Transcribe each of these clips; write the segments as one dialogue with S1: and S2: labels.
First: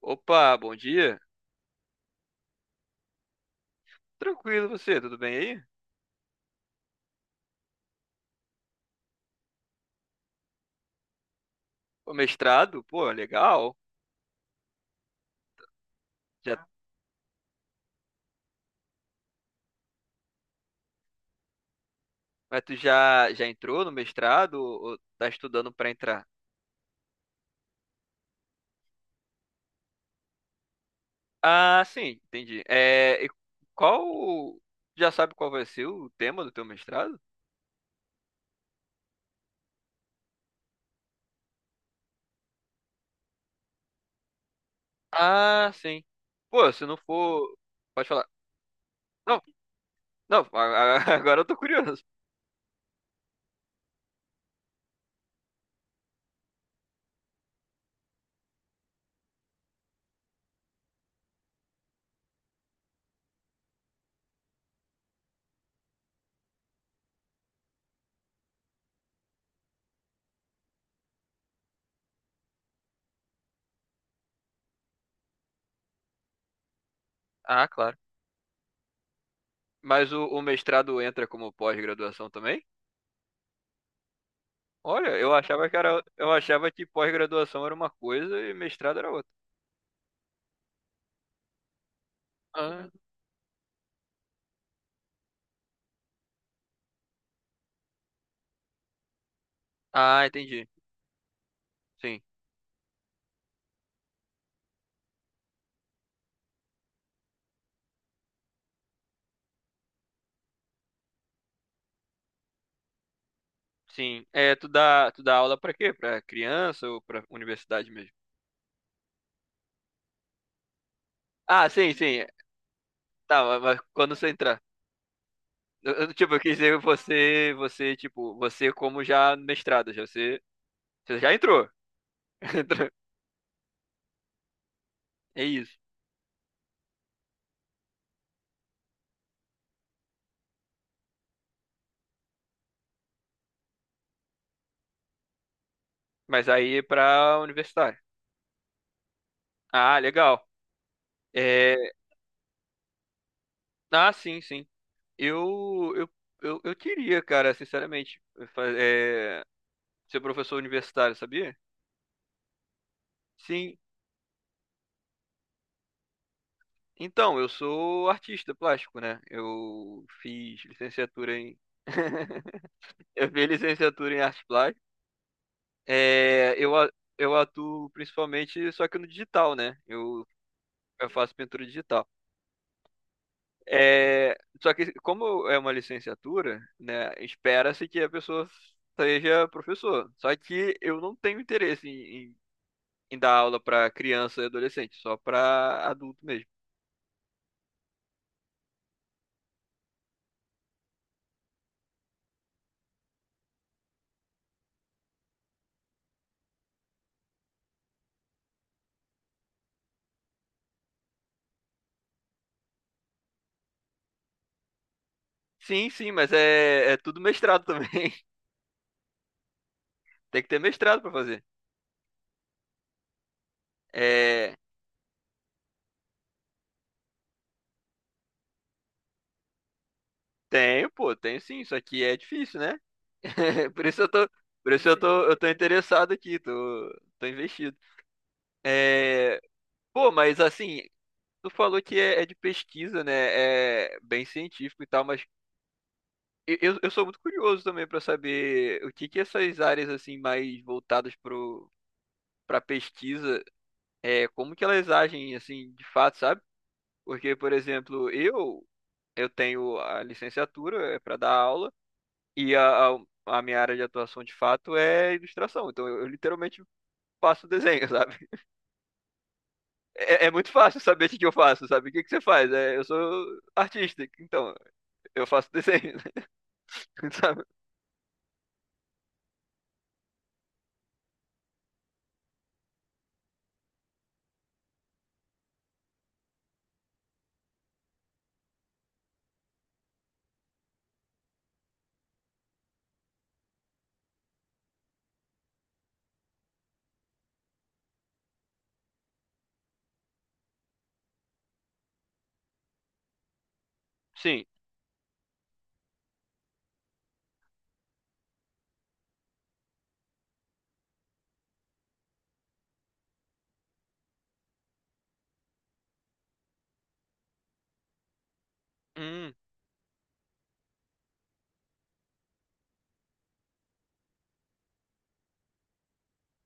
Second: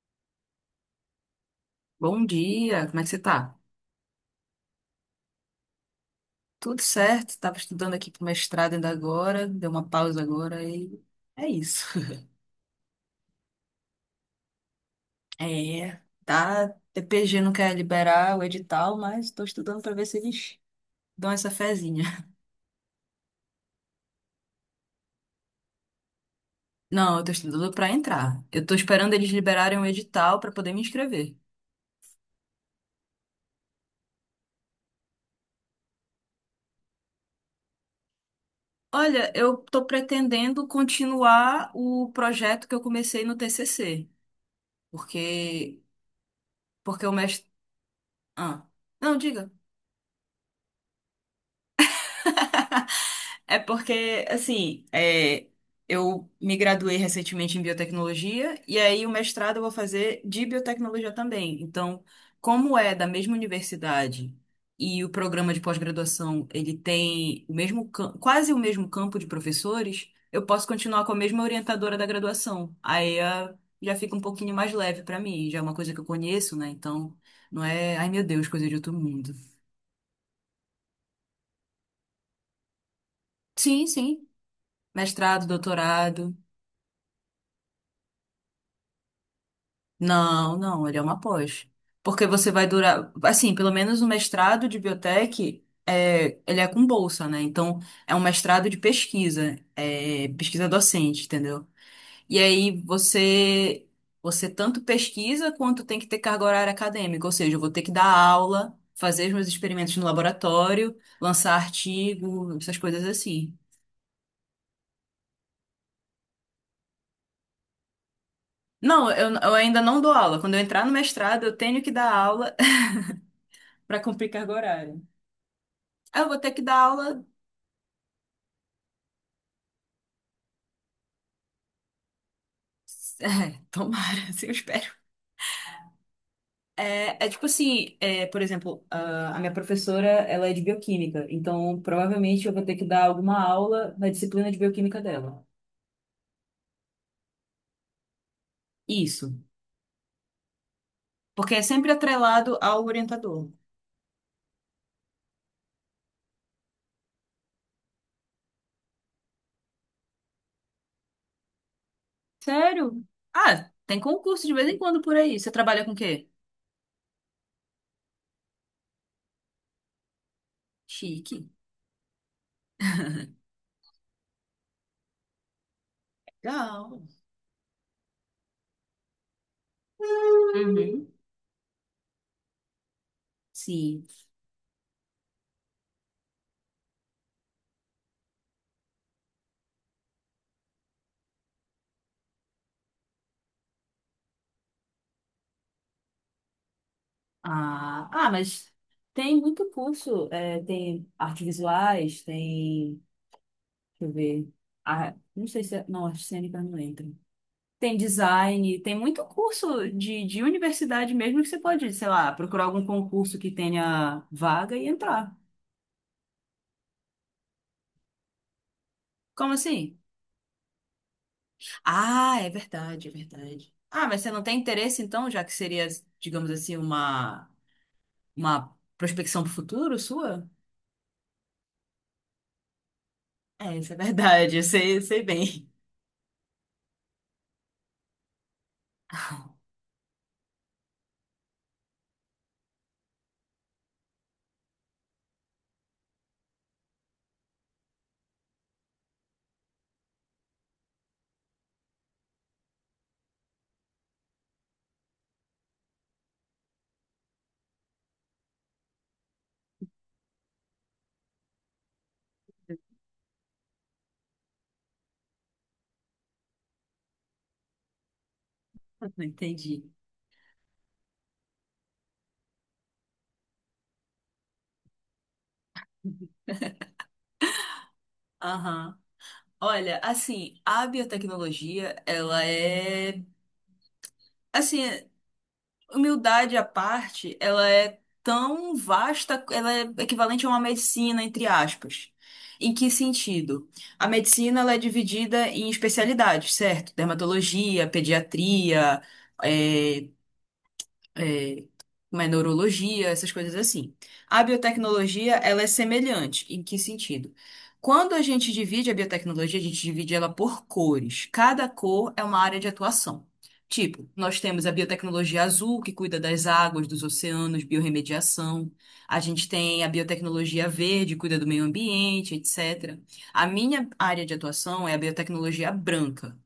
S1: Opa, bom dia.
S2: Bom dia, como é que você tá?
S1: Tranquilo você, tudo bem aí?
S2: Tudo certo, estava estudando aqui pro mestrado ainda agora, deu uma pausa agora e é isso.
S1: O mestrado, pô, legal.
S2: É,
S1: Já,
S2: tá, TPG não quer liberar o edital, mas estou estudando para ver se eles dão essa fezinha.
S1: mas tu já entrou no mestrado ou tá estudando pra entrar?
S2: Não, eu tô estudando para entrar. Eu tô esperando eles liberarem o edital para poder me inscrever.
S1: Ah, sim, entendi. É, qual, já sabe qual vai ser o tema do teu mestrado?
S2: Olha, eu tô pretendendo continuar o projeto que eu comecei no TCC,
S1: Ah,
S2: porque
S1: sim. Pô, se não
S2: porque
S1: for, pode falar.
S2: Ah, não,
S1: Não,
S2: diga.
S1: não, agora eu tô curioso.
S2: É porque, assim, eu me graduei recentemente em biotecnologia, e aí o mestrado eu vou fazer de biotecnologia também. Então, como é da mesma universidade e o programa de pós-graduação ele tem o mesmo, quase o mesmo campo de professores, eu posso continuar com a mesma orientadora da graduação. Aí já fica um pouquinho mais leve para mim, já é uma coisa que eu conheço, né? Então, não
S1: Ah, claro.
S2: é, ai meu Deus, coisa de outro mundo.
S1: Mas o mestrado entra como pós-graduação também?
S2: Sim, sim.
S1: Olha,
S2: Mestrado,
S1: eu
S2: doutorado.
S1: achava que pós-graduação era uma coisa e mestrado era outra.
S2: Não, não, ele é uma pós. Porque você vai
S1: Ah,
S2: durar, assim, pelo menos o mestrado de biotech, ele é com bolsa, né? Então, é um mestrado de pesquisa,
S1: ah, entendi.
S2: pesquisa docente, entendeu?
S1: Sim,
S2: E aí você tanto pesquisa quanto tem que ter carga horária acadêmica, ou seja, eu vou ter que dar aula, fazer os meus experimentos no laboratório, lançar artigo, essas coisas assim.
S1: sim. É, tu dá aula pra quê? Pra criança ou pra universidade mesmo?
S2: Não, eu ainda não dou aula. Quando eu entrar no mestrado, eu
S1: Ah,
S2: tenho que
S1: sim,
S2: dar
S1: sim.
S2: aula
S1: Tá, mas
S2: para
S1: quando você
S2: cumprir carga
S1: entrar.
S2: horária.
S1: Eu,
S2: Ah, eu
S1: tipo,
S2: vou
S1: eu
S2: ter
S1: quis
S2: que dar
S1: dizer
S2: aula.
S1: você, tipo, você como já mestrado, já você, você já entrou. Entrou.
S2: É, tomara, assim eu espero.
S1: É isso.
S2: É tipo assim, por exemplo, a minha professora, ela é de bioquímica, então provavelmente eu vou ter que dar alguma aula na disciplina de bioquímica dela.
S1: Mas aí é pra universitário.
S2: Isso,
S1: Ah, legal.
S2: porque é
S1: É,
S2: sempre atrelado ao orientador.
S1: ah, sim, sim. Eu, eu, eu queria, cara, sinceramente, fa- é, ser professor universitário, sabia?
S2: Sério? Ah,
S1: Sim.
S2: tem concurso de vez em quando por aí. Você trabalha com o quê?
S1: Então, eu sou artista plástico, né? Eu fiz licenciatura
S2: Chique.
S1: em. Eu fiz licenciatura em arte plástica. É, eu, a-
S2: Legal.
S1: eu atuo principalmente só que no digital, né?
S2: Uhum.
S1: Eu faço pintura digital.
S2: Sim.
S1: É, só que como é uma licenciatura, né? Espera-se que a pessoa seja professor. Só que eu não tenho interesse em dar aula para criança e adolescente, só para adulto mesmo.
S2: Ah, mas tem muito curso. Tem artes visuais, tem. Deixa eu ver. Ah, não sei se é. Não, acho que cênica não entra. Tem design, tem muito curso de universidade mesmo que você pode, sei lá, procurar algum concurso que tenha vaga e entrar.
S1: Sim, sim, mas é, é tudo mestrado também.
S2: Como assim?
S1: Tem que ter mestrado para fazer.
S2: Ah, é verdade, é verdade. Ah, mas você não
S1: É,
S2: tem interesse então, já que seria, digamos assim, uma prospecção para o futuro sua?
S1: tenho, pô, tenho sim, isso aqui é difícil, né?
S2: É,
S1: Por
S2: isso é
S1: isso eu tô,
S2: verdade,
S1: por isso eu
S2: eu sei
S1: tô
S2: bem.
S1: interessado aqui, tô, tô investido. É, pô, mas assim, tu falou que é, é de pesquisa, né? É bem científico e tal, mas eu sou muito curioso também pra saber o que que essas áreas assim mais voltadas pro para pesquisa, é, como que elas agem assim, de fato, sabe? Porque, por exemplo, eu tenho a licenciatura, é para dar aula. E a minha área de atuação de fato é ilustração. Então eu literalmente faço desenho, sabe?
S2: Entendi.
S1: É, é muito fácil saber o que que eu faço, sabe? O que que você faz? É, eu sou artista, então eu faço desenho, sabe?
S2: Aham. Olha, assim, a biotecnologia, ela é. Assim, humildade à parte, ela é tão vasta, ela é equivalente a uma medicina, entre aspas. Em que sentido? A medicina ela é dividida em especialidades, certo? Dermatologia, pediatria, é, é, mas neurologia, essas coisas assim. A
S1: Sim.
S2: biotecnologia, ela é semelhante. Em que sentido? Quando a gente divide a biotecnologia, a gente divide ela por cores. Cada cor é uma área de atuação. Tipo, nós temos a biotecnologia azul, que cuida das águas, dos oceanos, biorremediação. A
S1: Hum,
S2: gente tem a biotecnologia verde, cuida do meio ambiente, etc. A minha área de atuação é a biotecnologia branca.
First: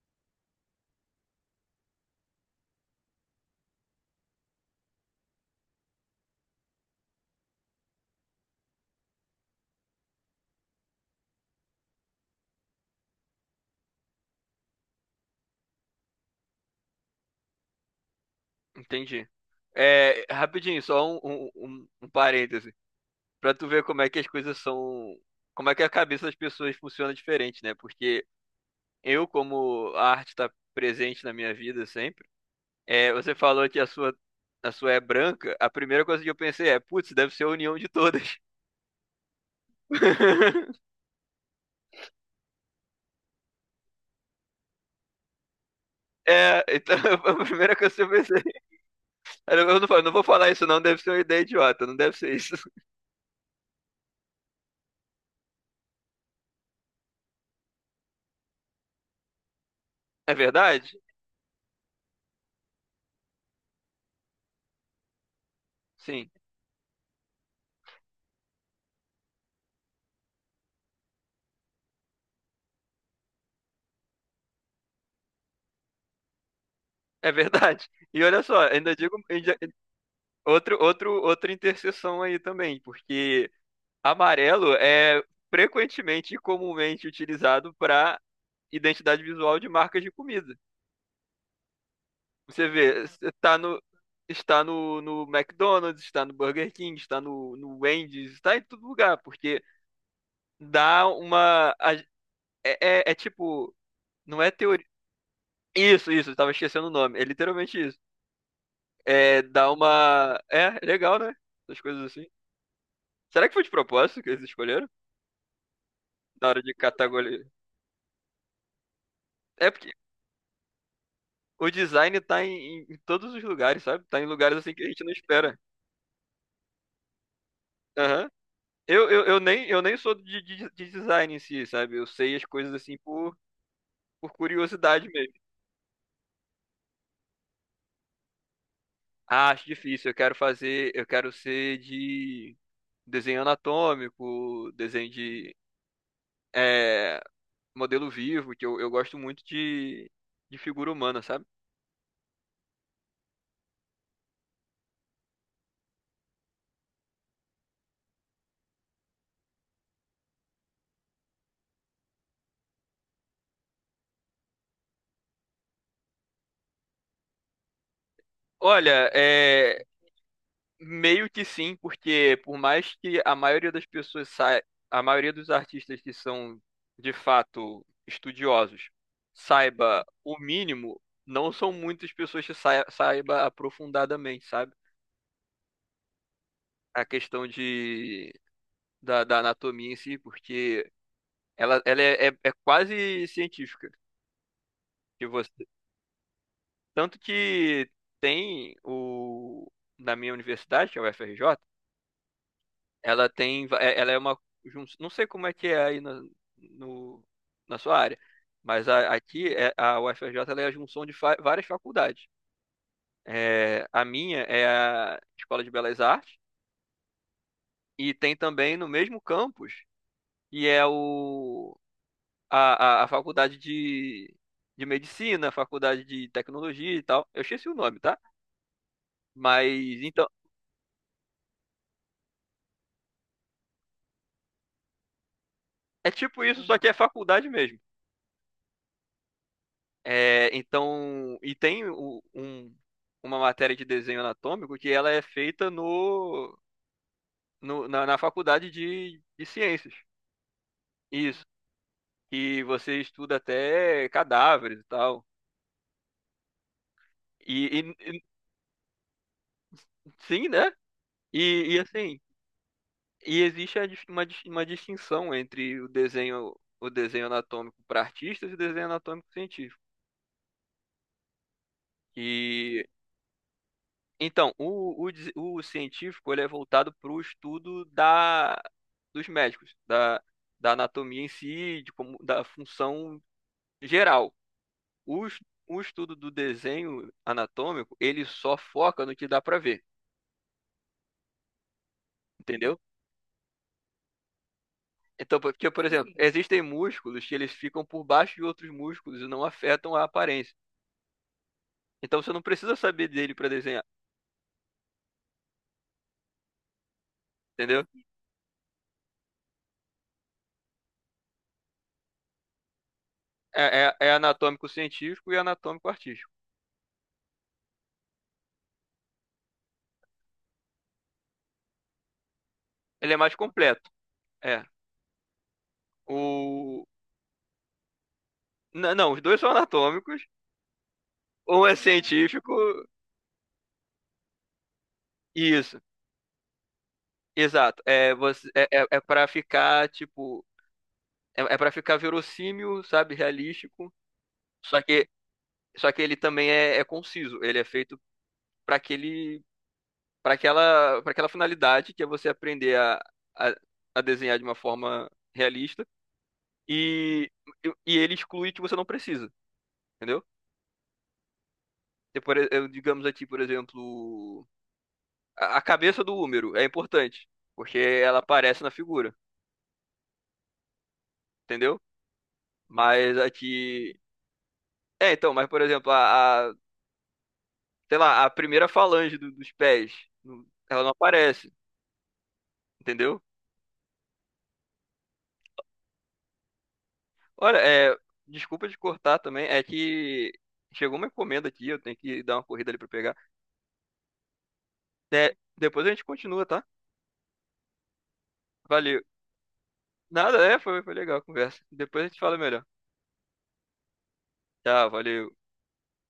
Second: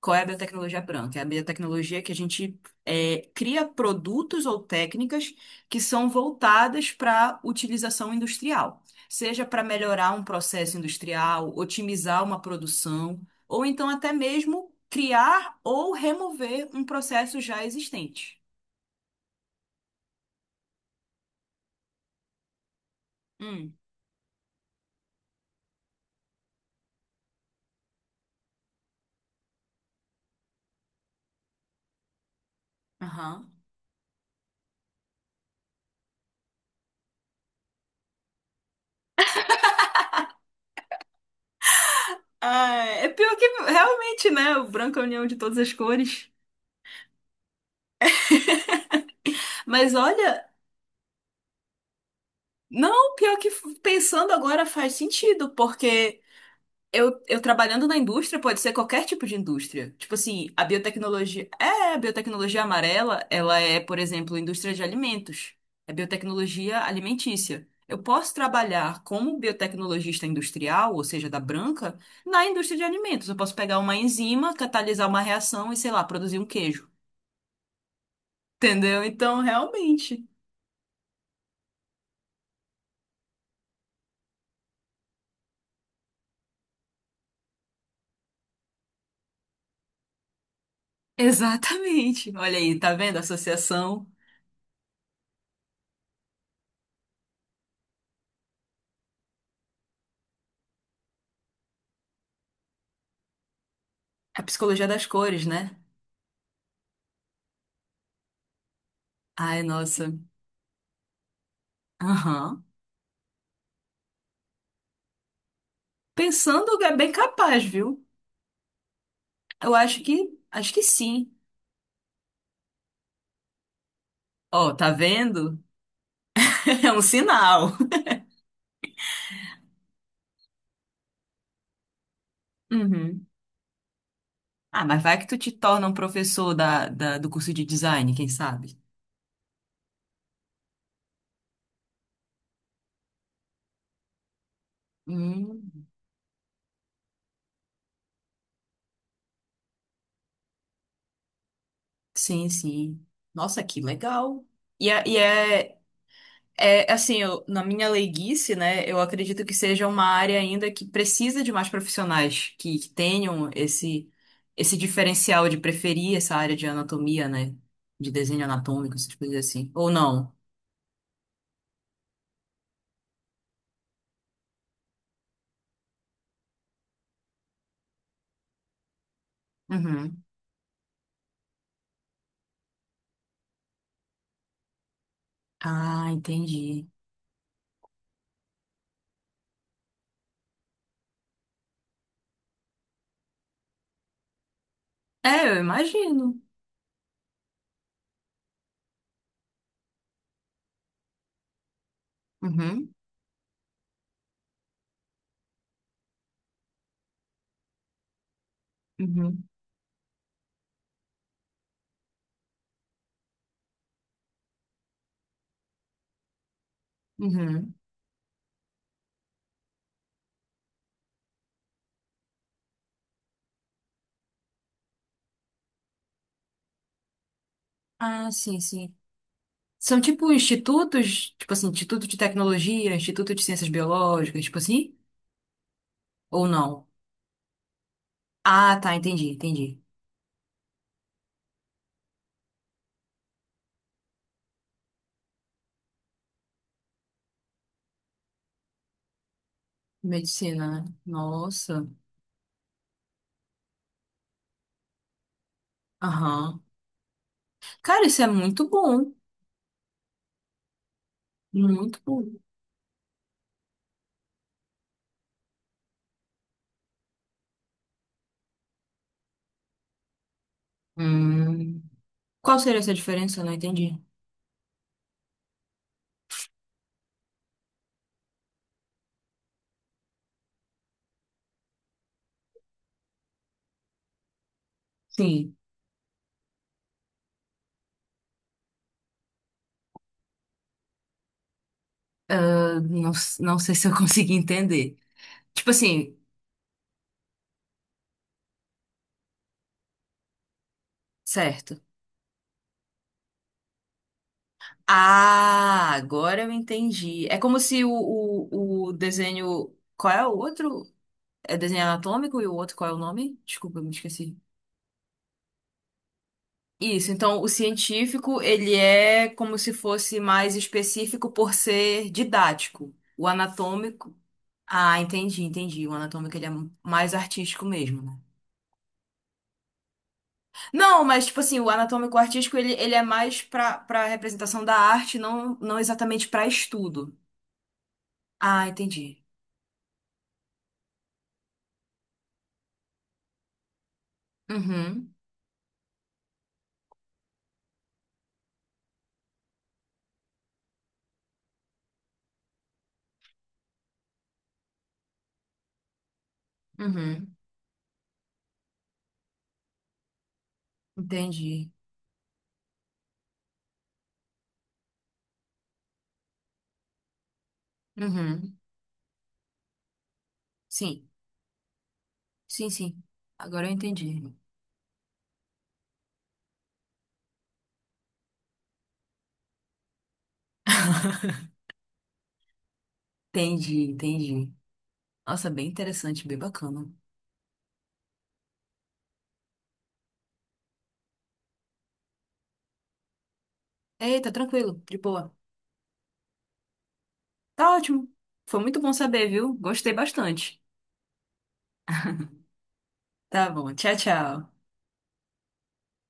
S2: Qual é a biotecnologia branca? É a biotecnologia que a gente cria produtos ou técnicas que são voltadas para utilização industrial, seja para melhorar um processo industrial, otimizar uma produção, ou então até mesmo criar ou remover um processo já existente.
S1: entendi. É, rapidinho, só um parêntese. Pra tu
S2: Hum,
S1: ver como é que as coisas são. Como é que a cabeça das pessoas funciona diferente, né? Porque eu, como a arte tá presente na minha vida sempre. É, você
S2: aham.
S1: falou que a sua é branca. A primeira coisa que eu pensei é, putz, deve ser a união de todas.
S2: Ah, é pior que realmente, né? O branco é a união de todas as cores.
S1: É, então a primeira coisa que eu pensei. Eu não,
S2: Mas
S1: fa- não vou
S2: olha,
S1: falar isso, não, deve ser uma ideia idiota, não deve ser isso.
S2: não, pior que pensando agora faz sentido, porque. Eu trabalhando na indústria, pode ser qualquer tipo de indústria. Tipo
S1: É
S2: assim, a
S1: verdade?
S2: biotecnologia. É, a biotecnologia amarela, ela é, por exemplo, indústria de alimentos. É
S1: Sim,
S2: biotecnologia alimentícia. Eu posso trabalhar como biotecnologista industrial, ou seja, da branca, na indústria de alimentos. Eu posso pegar uma enzima, catalisar uma reação e, sei lá, produzir um queijo.
S1: é verdade. E olha só,
S2: Entendeu? Então, realmente.
S1: outra interseção aí também, porque amarelo é frequentemente e comumente utilizado para identidade visual de marcas de comida.
S2: Exatamente. Olha
S1: Você
S2: aí, tá
S1: vê,
S2: vendo a
S1: no,
S2: associação?
S1: está no McDonald's, está no Burger King, está no Wendy's, está em todo lugar, porque dá uma. a- é tipo,
S2: É
S1: não
S2: a
S1: é teoria.
S2: psicologia das cores, né?
S1: Isso, eu tava esquecendo o nome. É literalmente isso. É,
S2: Ai,
S1: dá
S2: nossa.
S1: uma. É, legal, né? Essas coisas assim.
S2: Aham.
S1: Será que foi de propósito que eles escolheram? Na hora de
S2: Pensando, é bem
S1: categorizar.
S2: capaz, viu?
S1: É
S2: Eu
S1: porque
S2: acho que sim.
S1: o design tá em todos os lugares, sabe? Tá em lugares assim
S2: Ó,
S1: que a
S2: tá
S1: gente não espera.
S2: vendo? É um sinal.
S1: Aham. Eu nem sou de design em si, sabe? Eu sei as coisas assim
S2: Uhum.
S1: por
S2: Ah, mas
S1: curiosidade
S2: vai que
S1: mesmo.
S2: tu te torna um professor da, do curso de design, quem sabe?
S1: Ah, acho difícil. Eu quero fazer. Eu quero ser de desenho anatômico,
S2: Hum,
S1: é, modelo vivo, que eu gosto muito de figura humana, sabe?
S2: sim, sim. Nossa, que legal. E assim, na minha leiguice, né, eu acredito que seja uma área ainda que precisa de mais profissionais que tenham esse, esse diferencial de preferir essa área de anatomia, né, de desenho anatômico,
S1: Olha,
S2: essas coisas assim.
S1: é,
S2: Ou não?
S1: Meio que sim, porque por mais que a maioria das pessoas saia, a maioria dos artistas que são de fato estudiosos saiba
S2: Uhum.
S1: o mínimo, não são muitas pessoas que saiba aprofundadamente, sabe?
S2: Ah, entendi.
S1: A questão de da anatomia em si, porque ela é quase científica. Que
S2: É, eu
S1: você,
S2: imagino.
S1: tanto que tem o na minha universidade, que é o U F R J
S2: Uhum,
S1: Ela é uma, não sei como é que é aí na, no, na sua área, mas
S2: uhum,
S1: aqui é, a UFRJ ela é a junção de várias faculdades. É, a minha é a Escola de Belas Artes
S2: uhum.
S1: e tem também no mesmo campus que é a faculdade de medicina, a faculdade de tecnologia e tal. Eu esqueci o nome, tá?
S2: Ah, sim, sim. São
S1: Mas então
S2: tipo institutos, tipo assim, instituto de tecnologia, instituto de ciências biológicas, tipo assim?
S1: é tipo
S2: Ou
S1: isso,
S2: não?
S1: só que é faculdade mesmo.
S2: Ah, tá, entendi, entendi.
S1: É, então, e tem uma matéria de desenho anatômico que ela é feita na faculdade de ciências.
S2: Medicina, né?
S1: Isso.
S2: Nossa.
S1: E você estuda até cadáveres e tal.
S2: Aham.
S1: E, e-
S2: Cara, isso
S1: e-
S2: é muito bom.
S1: sim, né? E,
S2: Muito
S1: assim,
S2: bom.
S1: e existe a uma distinção entre o desenho anatômico para artistas e o desenho anatômico científico.
S2: Hum. Qual seria essa diferença? Eu não entendi.
S1: Então, o científico ele é voltado para o estudo dos médicos, da anatomia em si, de como, da função geral. O, es-
S2: Sim.
S1: o estudo do desenho anatômico, ele só foca no que dá para ver, entendeu?
S2: Eu não sei se eu consegui entender.
S1: Então, porque,
S2: Tipo
S1: por exemplo,
S2: assim,
S1: Entendi. Existem músculos que eles ficam por baixo de outros músculos e não afetam a aparência.
S2: certo.
S1: Então, você não precisa saber dele para desenhar,
S2: Ah, agora eu entendi. É como se
S1: entendeu?
S2: o desenho. Qual é o outro? É desenho anatômico e o outro, qual é o nome? Desculpa, eu
S1: É,
S2: me
S1: é, é
S2: esqueci.
S1: anatômico científico e anatômico artístico.
S2: Isso, então o científico, ele é como se fosse mais específico por ser didático.
S1: Ele é
S2: O
S1: mais completo.
S2: anatômico.
S1: É.
S2: Ah, entendi, entendi. O anatômico ele é
S1: o
S2: mais artístico mesmo, né?
S1: Não, os dois são anatômicos.
S2: Não, mas tipo assim,
S1: Um
S2: o
S1: é
S2: anatômico
S1: científico.
S2: artístico ele é mais pra para representação da arte, não
S1: Isso,
S2: não exatamente pra estudo.
S1: exato.
S2: Ah,
S1: É
S2: entendi.
S1: para ficar, tipo. É, é para ficar verossímil, sabe? Realístico. Só que,
S2: Uhum,
S1: só que ele também é, é conciso. Ele é feito para aquele, para aquela finalidade, que é você aprender a, a desenhar de uma forma realista. E,
S2: uhum,
S1: e ele exclui que você não precisa, entendeu?
S2: entendi.
S1: E eu, digamos aqui, por exemplo, a cabeça do Húmero é importante, porque ela
S2: Uhum.
S1: aparece na figura.
S2: Sim,
S1: Entendeu?
S2: sim, sim.
S1: Mas
S2: Agora eu
S1: aqui.
S2: entendi.
S1: É, então, mas por exemplo, sei lá, a primeira falange dos pés, ela não aparece, entendeu?
S2: Entendi, entendi. Nossa, bem interessante, bem bacana.
S1: Olha, é, desculpa de cortar também, é que chegou uma encomenda aqui, eu tenho que dar uma corrida ali pra pegar.
S2: Eita, tranquilo, de boa.
S1: É, depois a gente continua, tá?
S2: Tá ótimo. Foi muito bom
S1: Valeu.
S2: saber, viu? Gostei
S1: Nada, é,
S2: bastante.
S1: foi, foi legal a conversa. Depois a gente fala melhor.
S2: Tá bom, tchau, tchau.
S1: Tchau, valeu.